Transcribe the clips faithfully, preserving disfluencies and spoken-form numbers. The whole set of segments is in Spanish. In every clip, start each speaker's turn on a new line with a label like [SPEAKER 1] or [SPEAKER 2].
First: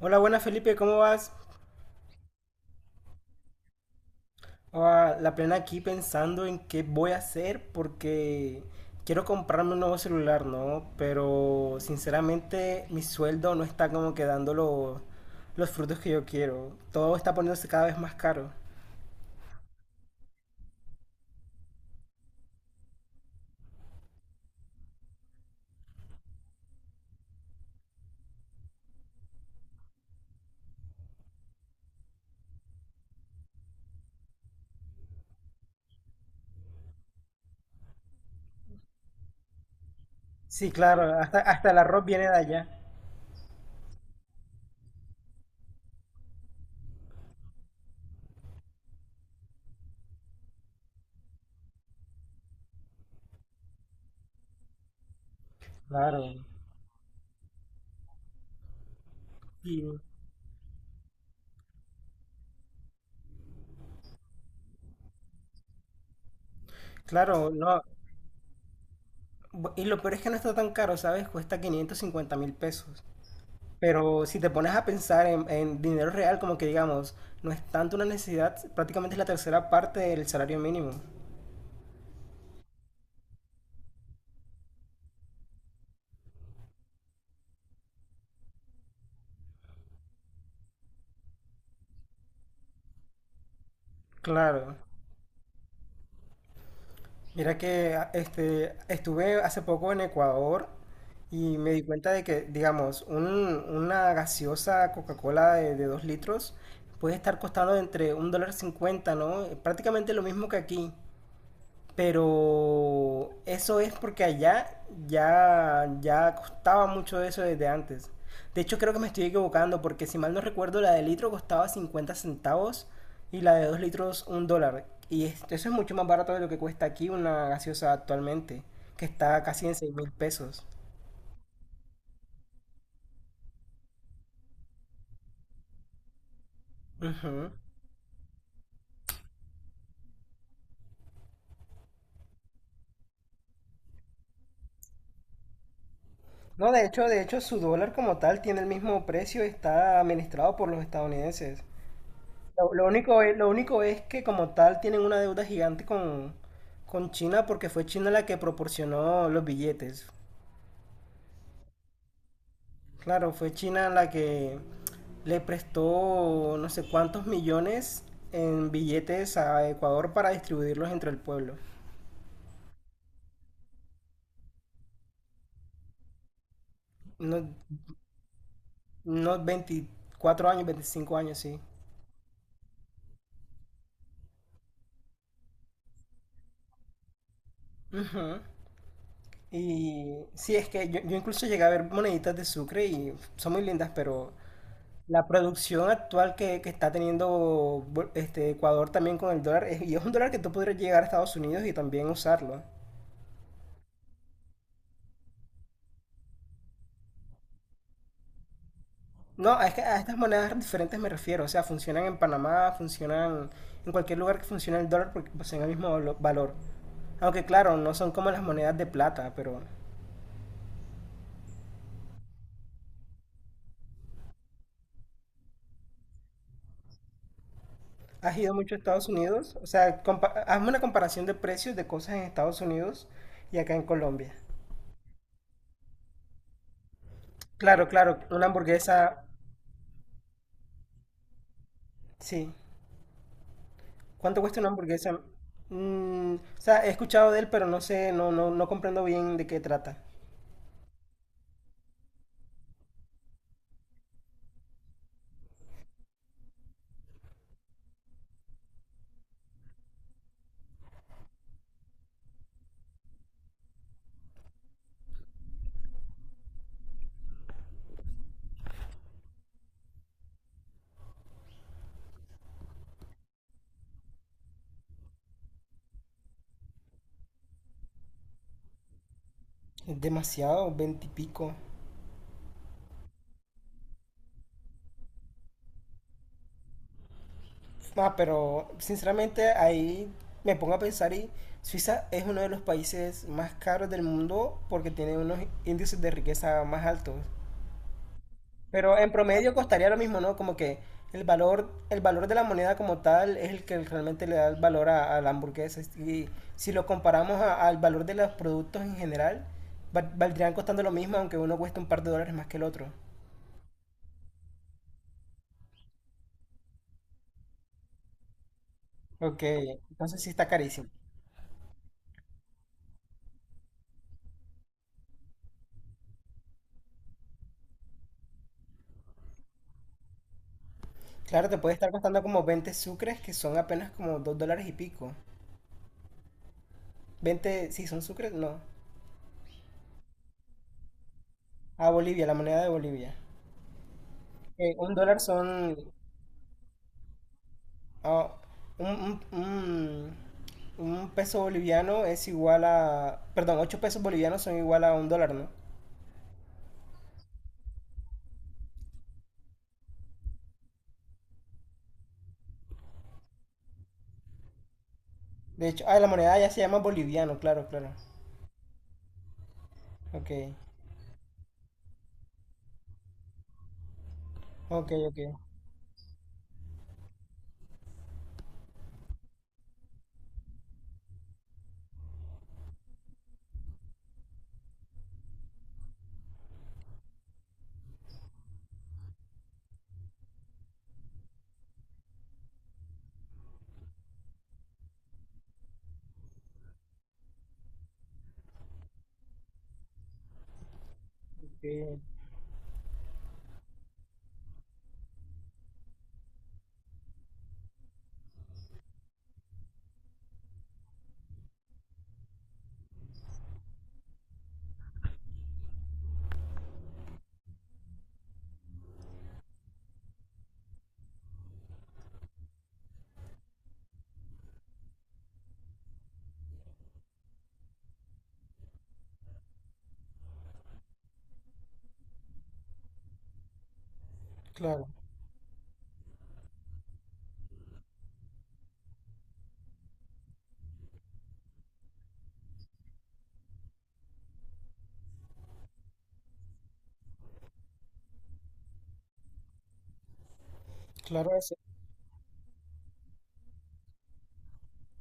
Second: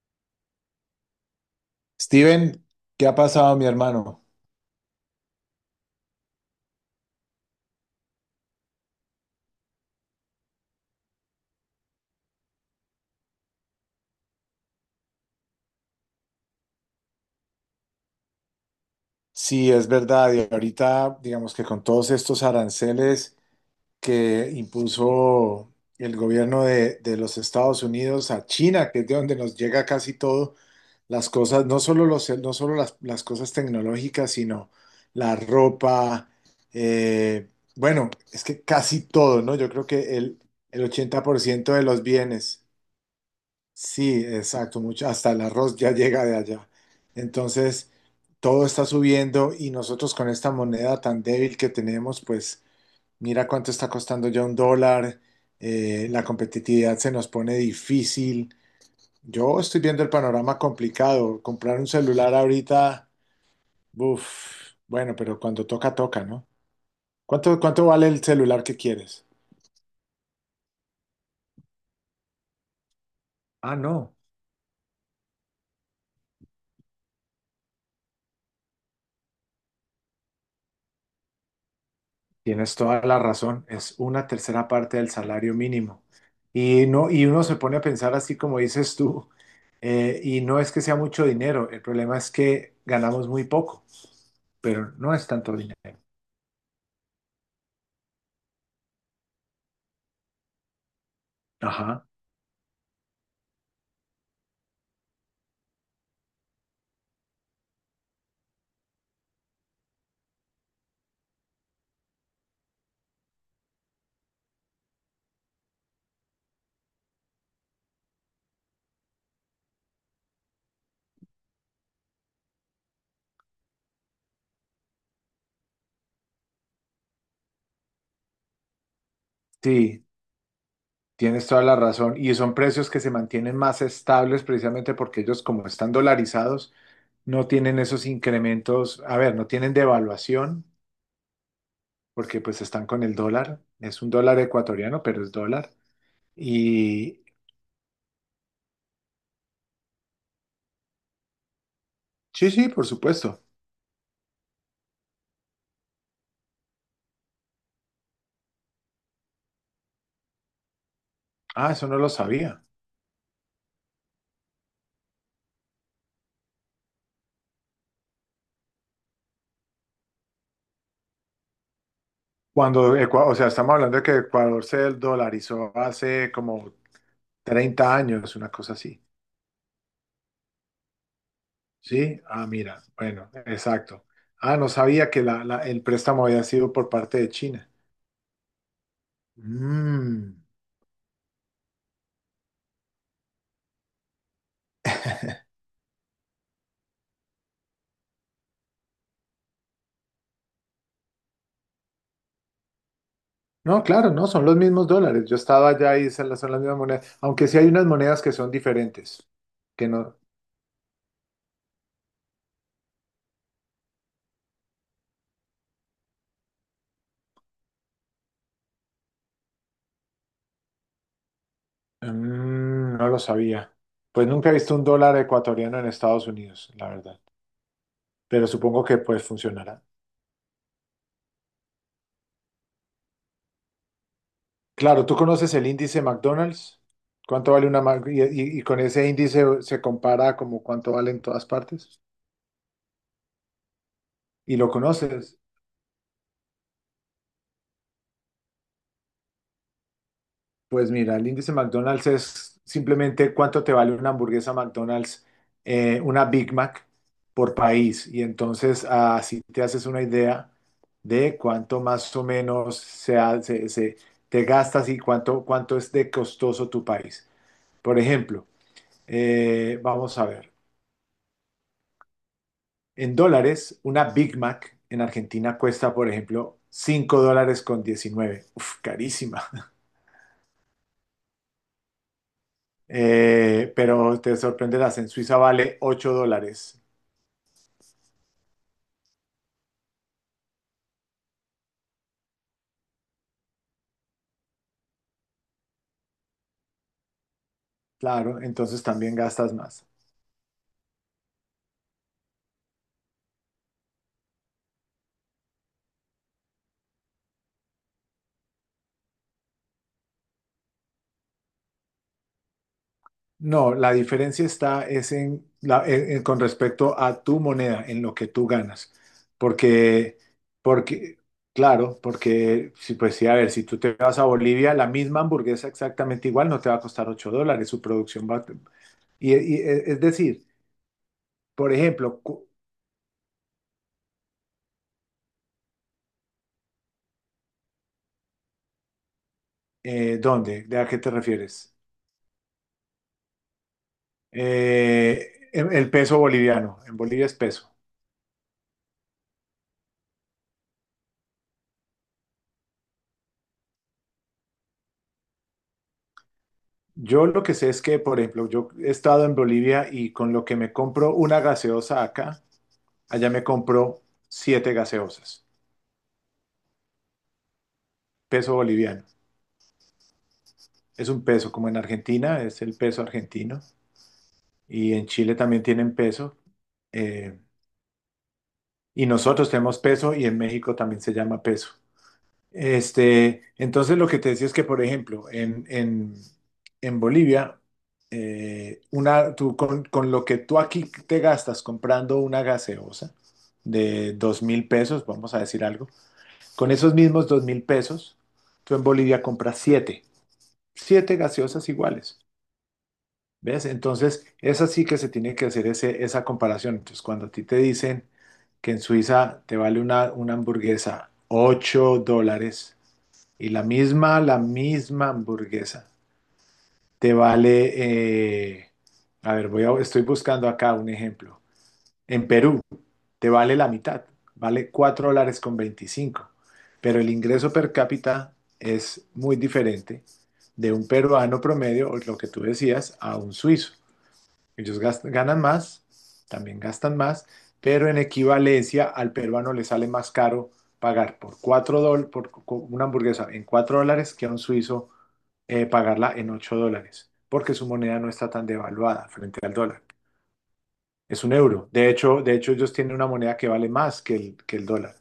[SPEAKER 1] Hola, buenas Felipe, ¿cómo vas?
[SPEAKER 2] Steven, ¿qué ha pasado, mi hermano?
[SPEAKER 1] Ah, la plena aquí pensando en qué voy a hacer porque quiero comprarme un nuevo celular, ¿no? Pero sinceramente mi sueldo no está como que dando lo- los frutos que yo quiero. Todo está poniéndose cada vez más caro.
[SPEAKER 2] Sí, es verdad, y ahorita, digamos que con todos estos aranceles que impuso el gobierno de, de los Estados Unidos a China, que es de donde nos llega casi todo, las cosas, no solo los, no solo las, las cosas tecnológicas, sino la ropa, eh, bueno, es que casi todo, ¿no? Yo creo que el,
[SPEAKER 1] Sí,
[SPEAKER 2] el
[SPEAKER 1] claro,
[SPEAKER 2] ochenta
[SPEAKER 1] hasta,
[SPEAKER 2] por
[SPEAKER 1] hasta
[SPEAKER 2] ciento
[SPEAKER 1] el
[SPEAKER 2] de los
[SPEAKER 1] arroz viene de
[SPEAKER 2] bienes.
[SPEAKER 1] allá.
[SPEAKER 2] Sí, exacto, mucho, hasta el arroz ya llega de allá. Entonces, todo está subiendo y nosotros con esta moneda tan débil que tenemos, pues mira cuánto está costando ya un dólar, eh, la
[SPEAKER 1] Claro.
[SPEAKER 2] competitividad se nos pone difícil. Yo estoy
[SPEAKER 1] Y,
[SPEAKER 2] viendo el panorama complicado. Comprar un celular ahorita, uff, bueno, pero cuando toca, toca, ¿no?
[SPEAKER 1] claro,
[SPEAKER 2] ¿Cuánto,
[SPEAKER 1] no.
[SPEAKER 2] cuánto vale el celular que quieres?
[SPEAKER 1] bu- Y lo peor es que no está tan caro, ¿sabes? Cuesta quinientos cincuenta mil pesos.
[SPEAKER 2] Ah, no.
[SPEAKER 1] Pero si te pones a pensar en, en dinero real, como que digamos, no es tanto una necesidad, prácticamente es la tercera parte del salario mínimo.
[SPEAKER 2] Tienes toda la razón, es una tercera parte del salario mínimo. Y no, y uno se pone a pensar así como dices tú, eh, y no es que sea mucho dinero, el problema es que ganamos muy poco,
[SPEAKER 1] Claro.
[SPEAKER 2] pero no es tanto dinero.
[SPEAKER 1] Mira que a- este, estuve hace poco en Ecuador y me di
[SPEAKER 2] Ajá.
[SPEAKER 1] cuenta de que, digamos, un- una gaseosa Coca-Cola de, de dos litros puede estar costando entre un dólar cincuenta, ¿no? Prácticamente lo mismo que aquí. Pero eso es porque allá ya, ya costaba mucho eso desde antes. De hecho, creo que me estoy equivocando porque si mal no recuerdo, la de litro costaba cincuenta centavos y la de dos litros un dólar. Y es- eso es mucho más barato de lo que cuesta aquí una gaseosa actualmente, que está casi en seis
[SPEAKER 2] Sí,
[SPEAKER 1] mil pesos.
[SPEAKER 2] tienes toda la razón. Y son precios que se mantienen más estables precisamente porque ellos, como están dolarizados, no
[SPEAKER 1] Ujú.
[SPEAKER 2] tienen esos incrementos, a ver, no tienen devaluación porque pues están con el dólar, es un dólar ecuatoriano, pero es dólar.
[SPEAKER 1] No, de hecho, de
[SPEAKER 2] Y,
[SPEAKER 1] hecho, su dólar como tal tiene el mismo precio, está administrado por los estadounidenses.
[SPEAKER 2] sí, sí,
[SPEAKER 1] Lo, lo
[SPEAKER 2] por
[SPEAKER 1] único es,
[SPEAKER 2] supuesto.
[SPEAKER 1] lo único es que como tal tienen una deuda gigante con, con China porque fue China la que proporcionó los billetes.
[SPEAKER 2] Ah, eso no lo sabía.
[SPEAKER 1] Claro, fue China la que le prestó no sé cuántos millones en billetes a Ecuador para distribuirlos entre el pueblo.
[SPEAKER 2] Cuando, Ecua- o sea, estamos hablando de que Ecuador se dolarizó hace como
[SPEAKER 1] Unos,
[SPEAKER 2] treinta años, una cosa así.
[SPEAKER 1] unos veinticuatro años, veinticinco años, sí.
[SPEAKER 2] Sí, ah, mira, bueno, exacto. Ah, no sabía que la- la- el préstamo había sido por parte de China.
[SPEAKER 1] Ujú. Y
[SPEAKER 2] Mm.
[SPEAKER 1] sí, es que yo, yo incluso llegué a ver moneditas de Sucre y son muy lindas, pero la producción actual que, que está teniendo bu- este Ecuador también con el dólar, es- y es un dólar que tú podrías llegar a Estados Unidos y también usarlo.
[SPEAKER 2] No, claro, no, son los mismos dólares. Yo estaba allá y se las- son las mismas monedas, aunque sí hay unas monedas que son diferentes,
[SPEAKER 1] No, es que
[SPEAKER 2] que
[SPEAKER 1] a
[SPEAKER 2] no.
[SPEAKER 1] estas monedas diferentes me refiero, o sea, funcionan en Panamá, funcionan en cualquier lugar que funcione el dólar porque poseen el mismo valo- valor. Aunque claro, no son como las monedas de plata, pero
[SPEAKER 2] Mm, no lo sabía. Pues nunca he visto un dólar ecuatoriano en Estados Unidos, la verdad,
[SPEAKER 1] ¿has
[SPEAKER 2] pero
[SPEAKER 1] ido mucho a
[SPEAKER 2] supongo que
[SPEAKER 1] Estados
[SPEAKER 2] pues
[SPEAKER 1] Unidos? O
[SPEAKER 2] funcionará.
[SPEAKER 1] sea, compa- hazme una comparación de precios de cosas en Estados Unidos y acá en Colombia.
[SPEAKER 2] Claro, ¿tú conoces el índice McDonald's? ¿Cuánto vale una
[SPEAKER 1] Claro,
[SPEAKER 2] Mac?
[SPEAKER 1] claro,
[SPEAKER 2] Y,
[SPEAKER 1] una
[SPEAKER 2] y- y con ese
[SPEAKER 1] hamburguesa,
[SPEAKER 2] índice se compara como cuánto vale en todas partes.
[SPEAKER 1] sí. ¿Cuánto
[SPEAKER 2] ¿Y
[SPEAKER 1] cuesta
[SPEAKER 2] lo
[SPEAKER 1] una hamburguesa?
[SPEAKER 2] conoces?
[SPEAKER 1] Mm, o sea, he escuchado de él, pero no sé, no, no, no comprendo bien de qué trata.
[SPEAKER 2] Pues mira, el índice McDonald's es simplemente cuánto te vale una hamburguesa McDonald's, eh, una Big Mac por país. Y entonces así te haces una idea de cuánto más o menos se, ha- se- se- te gastas y cuánto, cuánto es de costoso tu país. Por ejemplo, eh, vamos a ver. En dólares, una Big Mac en Argentina cuesta, por ejemplo, cinco dólares con diecinueve. Uf, carísima.
[SPEAKER 1] Es demasiado, veinte y pico.
[SPEAKER 2] Eh, pero te sorprenderás, en Suiza vale ocho dólares.
[SPEAKER 1] Ah, pero sinceramente ahí me pongo a pensar y Suiza es uno de los países más caros del mundo porque tiene unos índices de riqueza más altos.
[SPEAKER 2] Claro, entonces
[SPEAKER 1] Pero en
[SPEAKER 2] también gastas
[SPEAKER 1] promedio
[SPEAKER 2] más.
[SPEAKER 1] costaría lo mismo, ¿no? Como que el valor, el valor de la moneda como tal es el que realmente le da el valor a, a la hamburguesa. Y si lo comparamos a- al valor de los productos en general, val- valdrían costando lo mismo, aunque uno cueste un par de dólares más que el otro.
[SPEAKER 2] No, la diferencia está es en la- en- en- con respecto a tu moneda, en lo que tú ganas.
[SPEAKER 1] Ok,
[SPEAKER 2] Porque,
[SPEAKER 1] entonces sí está carísimo.
[SPEAKER 2] porque, claro, porque, si pues sí, a ver, si tú te vas a Bolivia, la misma hamburguesa exactamente igual no te va a costar ocho dólares, su producción va... a- Y, y- e, es decir,
[SPEAKER 1] Claro, te
[SPEAKER 2] por
[SPEAKER 1] puede estar costando
[SPEAKER 2] ejemplo,
[SPEAKER 1] como
[SPEAKER 2] cu-
[SPEAKER 1] veinte sucres, que son apenas como dos dólares y pico. Veinte, sí, son sucres, no.
[SPEAKER 2] eh, ¿dónde? ¿De a qué te refieres?
[SPEAKER 1] A Bolivia, la moneda de Bolivia. Eh, un dólar
[SPEAKER 2] Eh, el
[SPEAKER 1] son,
[SPEAKER 2] el peso boliviano. En Bolivia es peso.
[SPEAKER 1] ah, un, un- un- un peso boliviano es igual a, perdón, ocho pesos bolivianos son igual a un dólar, ¿no?
[SPEAKER 2] Yo lo que sé es que, por ejemplo, yo he estado en Bolivia y con lo que me compro una gaseosa acá, allá me compro siete gaseosas.
[SPEAKER 1] De hecho, ah, la moneda ya se llama boliviano, claro, claro.
[SPEAKER 2] Peso boliviano.
[SPEAKER 1] Ok,
[SPEAKER 2] Es un peso, como en Argentina, es el peso argentino.
[SPEAKER 1] ok,
[SPEAKER 2] Y en
[SPEAKER 1] ok.
[SPEAKER 2] Chile también tienen peso. eh, y nosotros tenemos peso y en México también se llama peso. Este, entonces lo que te decía es que, por ejemplo, en, en, en Bolivia, eh, una, tú, con, con lo que tú aquí te gastas comprando una gaseosa de dos mil pesos, vamos a decir algo, con esos mismos dos mil pesos, tú en Bolivia compras siete, siete,
[SPEAKER 1] Ok.
[SPEAKER 2] gaseosas iguales, ¿ves? Entonces, es así que se tiene que hacer ese, esa comparación. Entonces, cuando a ti te dicen que en Suiza te vale una, una hamburguesa ocho dólares, y la misma, la misma hamburguesa te vale, eh, a ver, voy a- estoy buscando acá un ejemplo. En Perú te vale la mitad, vale cuatro dólares con veinticinco, pero el ingreso per cápita es muy diferente de un peruano promedio, o lo que tú decías, a un suizo. Ellos
[SPEAKER 1] Claro,
[SPEAKER 2] gas- ganan más, también gastan más, pero en equivalencia al peruano le sale más caro pagar por cuatro dólares, por co- una hamburguesa en cuatro dólares que a un suizo eh, pagarla en ocho dólares, porque su moneda no está tan devaluada frente al dólar. Es un
[SPEAKER 1] claro, eso.
[SPEAKER 2] euro. De hecho, de hecho ellos tienen una moneda que vale más que el, que el dólar.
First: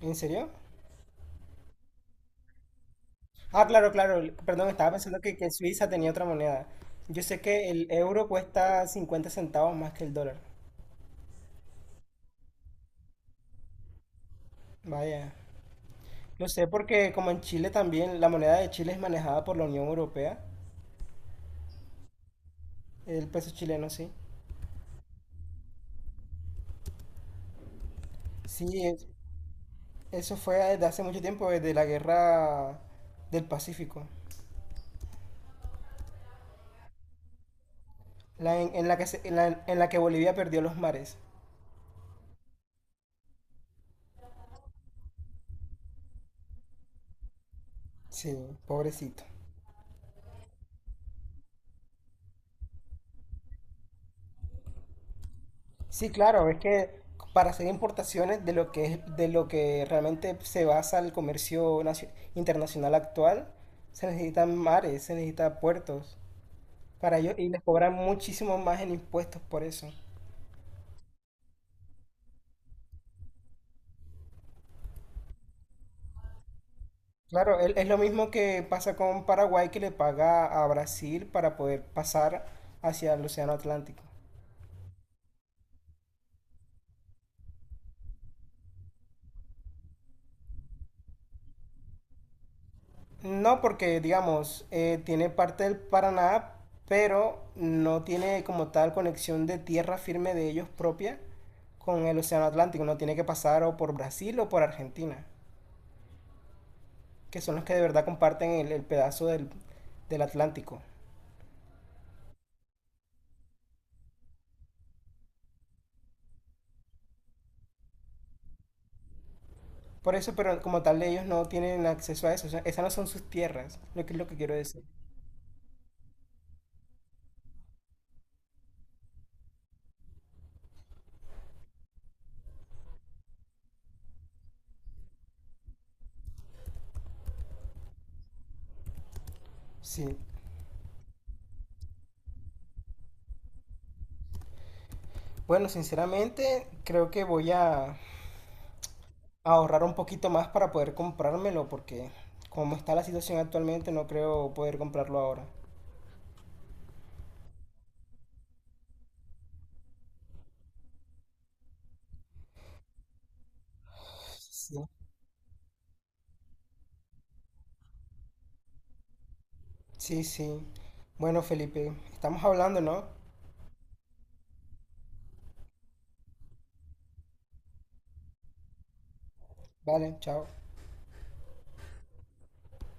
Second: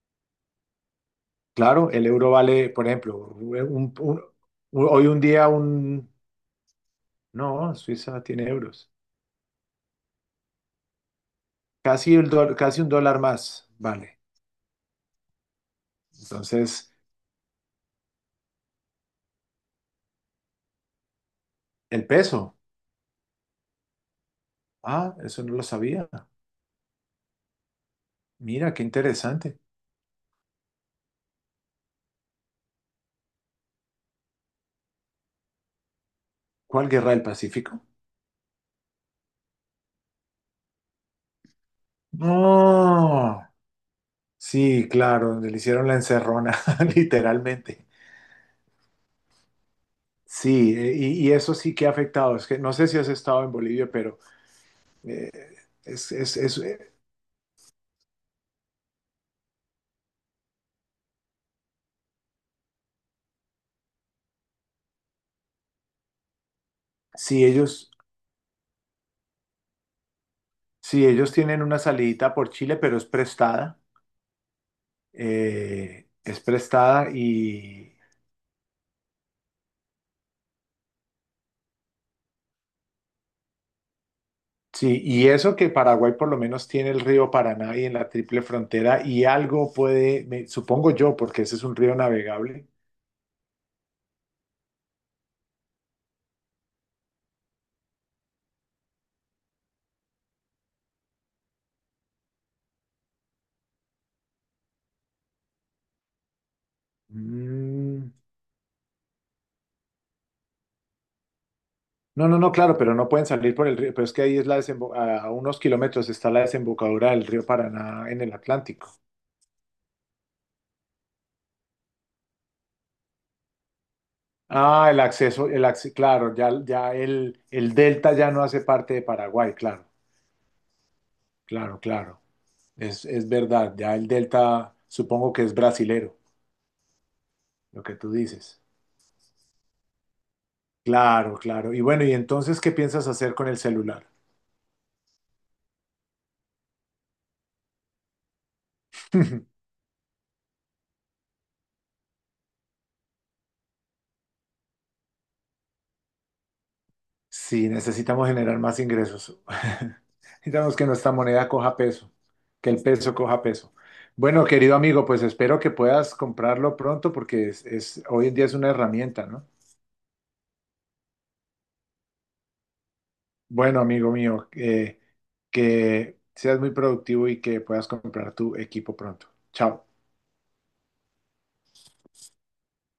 [SPEAKER 1] ¿En serio?
[SPEAKER 2] Claro, el euro vale, por ejemplo,
[SPEAKER 1] Ah, claro,
[SPEAKER 2] un-
[SPEAKER 1] claro.
[SPEAKER 2] un-
[SPEAKER 1] el- Perdón, estaba
[SPEAKER 2] hoy
[SPEAKER 1] pensando
[SPEAKER 2] un
[SPEAKER 1] que,
[SPEAKER 2] día
[SPEAKER 1] que Suiza tenía
[SPEAKER 2] un...
[SPEAKER 1] otra moneda. Yo sé que
[SPEAKER 2] No,
[SPEAKER 1] el
[SPEAKER 2] Suiza
[SPEAKER 1] euro
[SPEAKER 2] tiene
[SPEAKER 1] cuesta
[SPEAKER 2] euros.
[SPEAKER 1] cincuenta centavos más que el dólar.
[SPEAKER 2] Casi, el dol- casi un dólar más, vale.
[SPEAKER 1] Vaya. Lo sé
[SPEAKER 2] Entonces,
[SPEAKER 1] porque como en Chile también, la moneda de Chile es manejada por la Unión Europea,
[SPEAKER 2] el peso.
[SPEAKER 1] el peso chileno, sí.
[SPEAKER 2] Ah, eso no lo sabía. Mira,
[SPEAKER 1] Sí,
[SPEAKER 2] qué
[SPEAKER 1] es-
[SPEAKER 2] interesante.
[SPEAKER 1] eso fue desde hace mucho tiempo, desde la guerra del Pacífico,
[SPEAKER 2] ¿Cuál guerra del Pacífico?
[SPEAKER 1] la en, en la que se- en la, en la que Bolivia perdió los mares.
[SPEAKER 2] No. Sí, claro, donde le hicieron la encerrona, literalmente.
[SPEAKER 1] Sí, pobrecito.
[SPEAKER 2] Sí, eh, y, y eso sí que ha afectado. Es que no sé si has estado en Bolivia, pero eh,
[SPEAKER 1] Sí,
[SPEAKER 2] es, es,
[SPEAKER 1] claro, es
[SPEAKER 2] es,
[SPEAKER 1] que
[SPEAKER 2] eh,
[SPEAKER 1] para hacer importaciones de lo que es- de lo que realmente se basa el comercio nacio- internacional actual, se necesitan mares, se necesitan puertos para ello
[SPEAKER 2] si
[SPEAKER 1] y les
[SPEAKER 2] ellos,
[SPEAKER 1] cobran muchísimo más en impuestos por eso.
[SPEAKER 2] si ellos tienen una salidita por Chile, pero es prestada, eh, es prestada
[SPEAKER 1] Claro, el- es
[SPEAKER 2] y,
[SPEAKER 1] lo mismo que pasa con Paraguay que le paga a Brasil para poder pasar hacia el Océano Atlántico.
[SPEAKER 2] sí, y eso que Paraguay por lo menos tiene el río Paraná y en la triple frontera y algo puede, me- supongo yo, porque ese es un río navegable.
[SPEAKER 1] No porque, digamos, eh, tiene parte del Paraná, pero no tiene como tal conexión de tierra firme de ellos propia con el Océano Atlántico. No tiene que pasar o por Brasil o por Argentina, que son los que de verdad
[SPEAKER 2] Mm,
[SPEAKER 1] comparten el, el pedazo del, del Atlántico.
[SPEAKER 2] no, no, no, claro, pero no pueden salir por el río, pero es que ahí es la desembo- a unos kilómetros está la desembocadura del río Paraná en el Atlántico.
[SPEAKER 1] Por eso, pero como tal ellos no tienen acceso a eso. O sea, esas no son sus tierras, lo que es lo que quiero decir.
[SPEAKER 2] Ah, el acceso, el acce- claro, ya, ya el, el delta ya no hace parte de Paraguay, claro, claro, claro. Es, es verdad, ya el delta supongo que es brasilero, lo que tú dices.
[SPEAKER 1] Sí.
[SPEAKER 2] Claro, claro. Y bueno, ¿y entonces qué piensas hacer con el celular?
[SPEAKER 1] Bueno, sinceramente, creo que voy a ahorrar un poquito más para poder comprármelo porque como está la situación actualmente no creo poder comprarlo ahora.
[SPEAKER 2] Sí, necesitamos generar más ingresos. Necesitamos que nuestra moneda coja peso, que el peso coja peso. Bueno,
[SPEAKER 1] Sí,
[SPEAKER 2] querido amigo, pues espero que puedas comprarlo pronto porque es, es- hoy en día es una herramienta, ¿no?
[SPEAKER 1] sí, sí. Bueno, Felipe, estamos hablando, ¿no?
[SPEAKER 2] Bueno, amigo mío, eh, que seas muy productivo y que puedas comprar tu equipo pronto. Chao.
[SPEAKER 1] Vale, chao.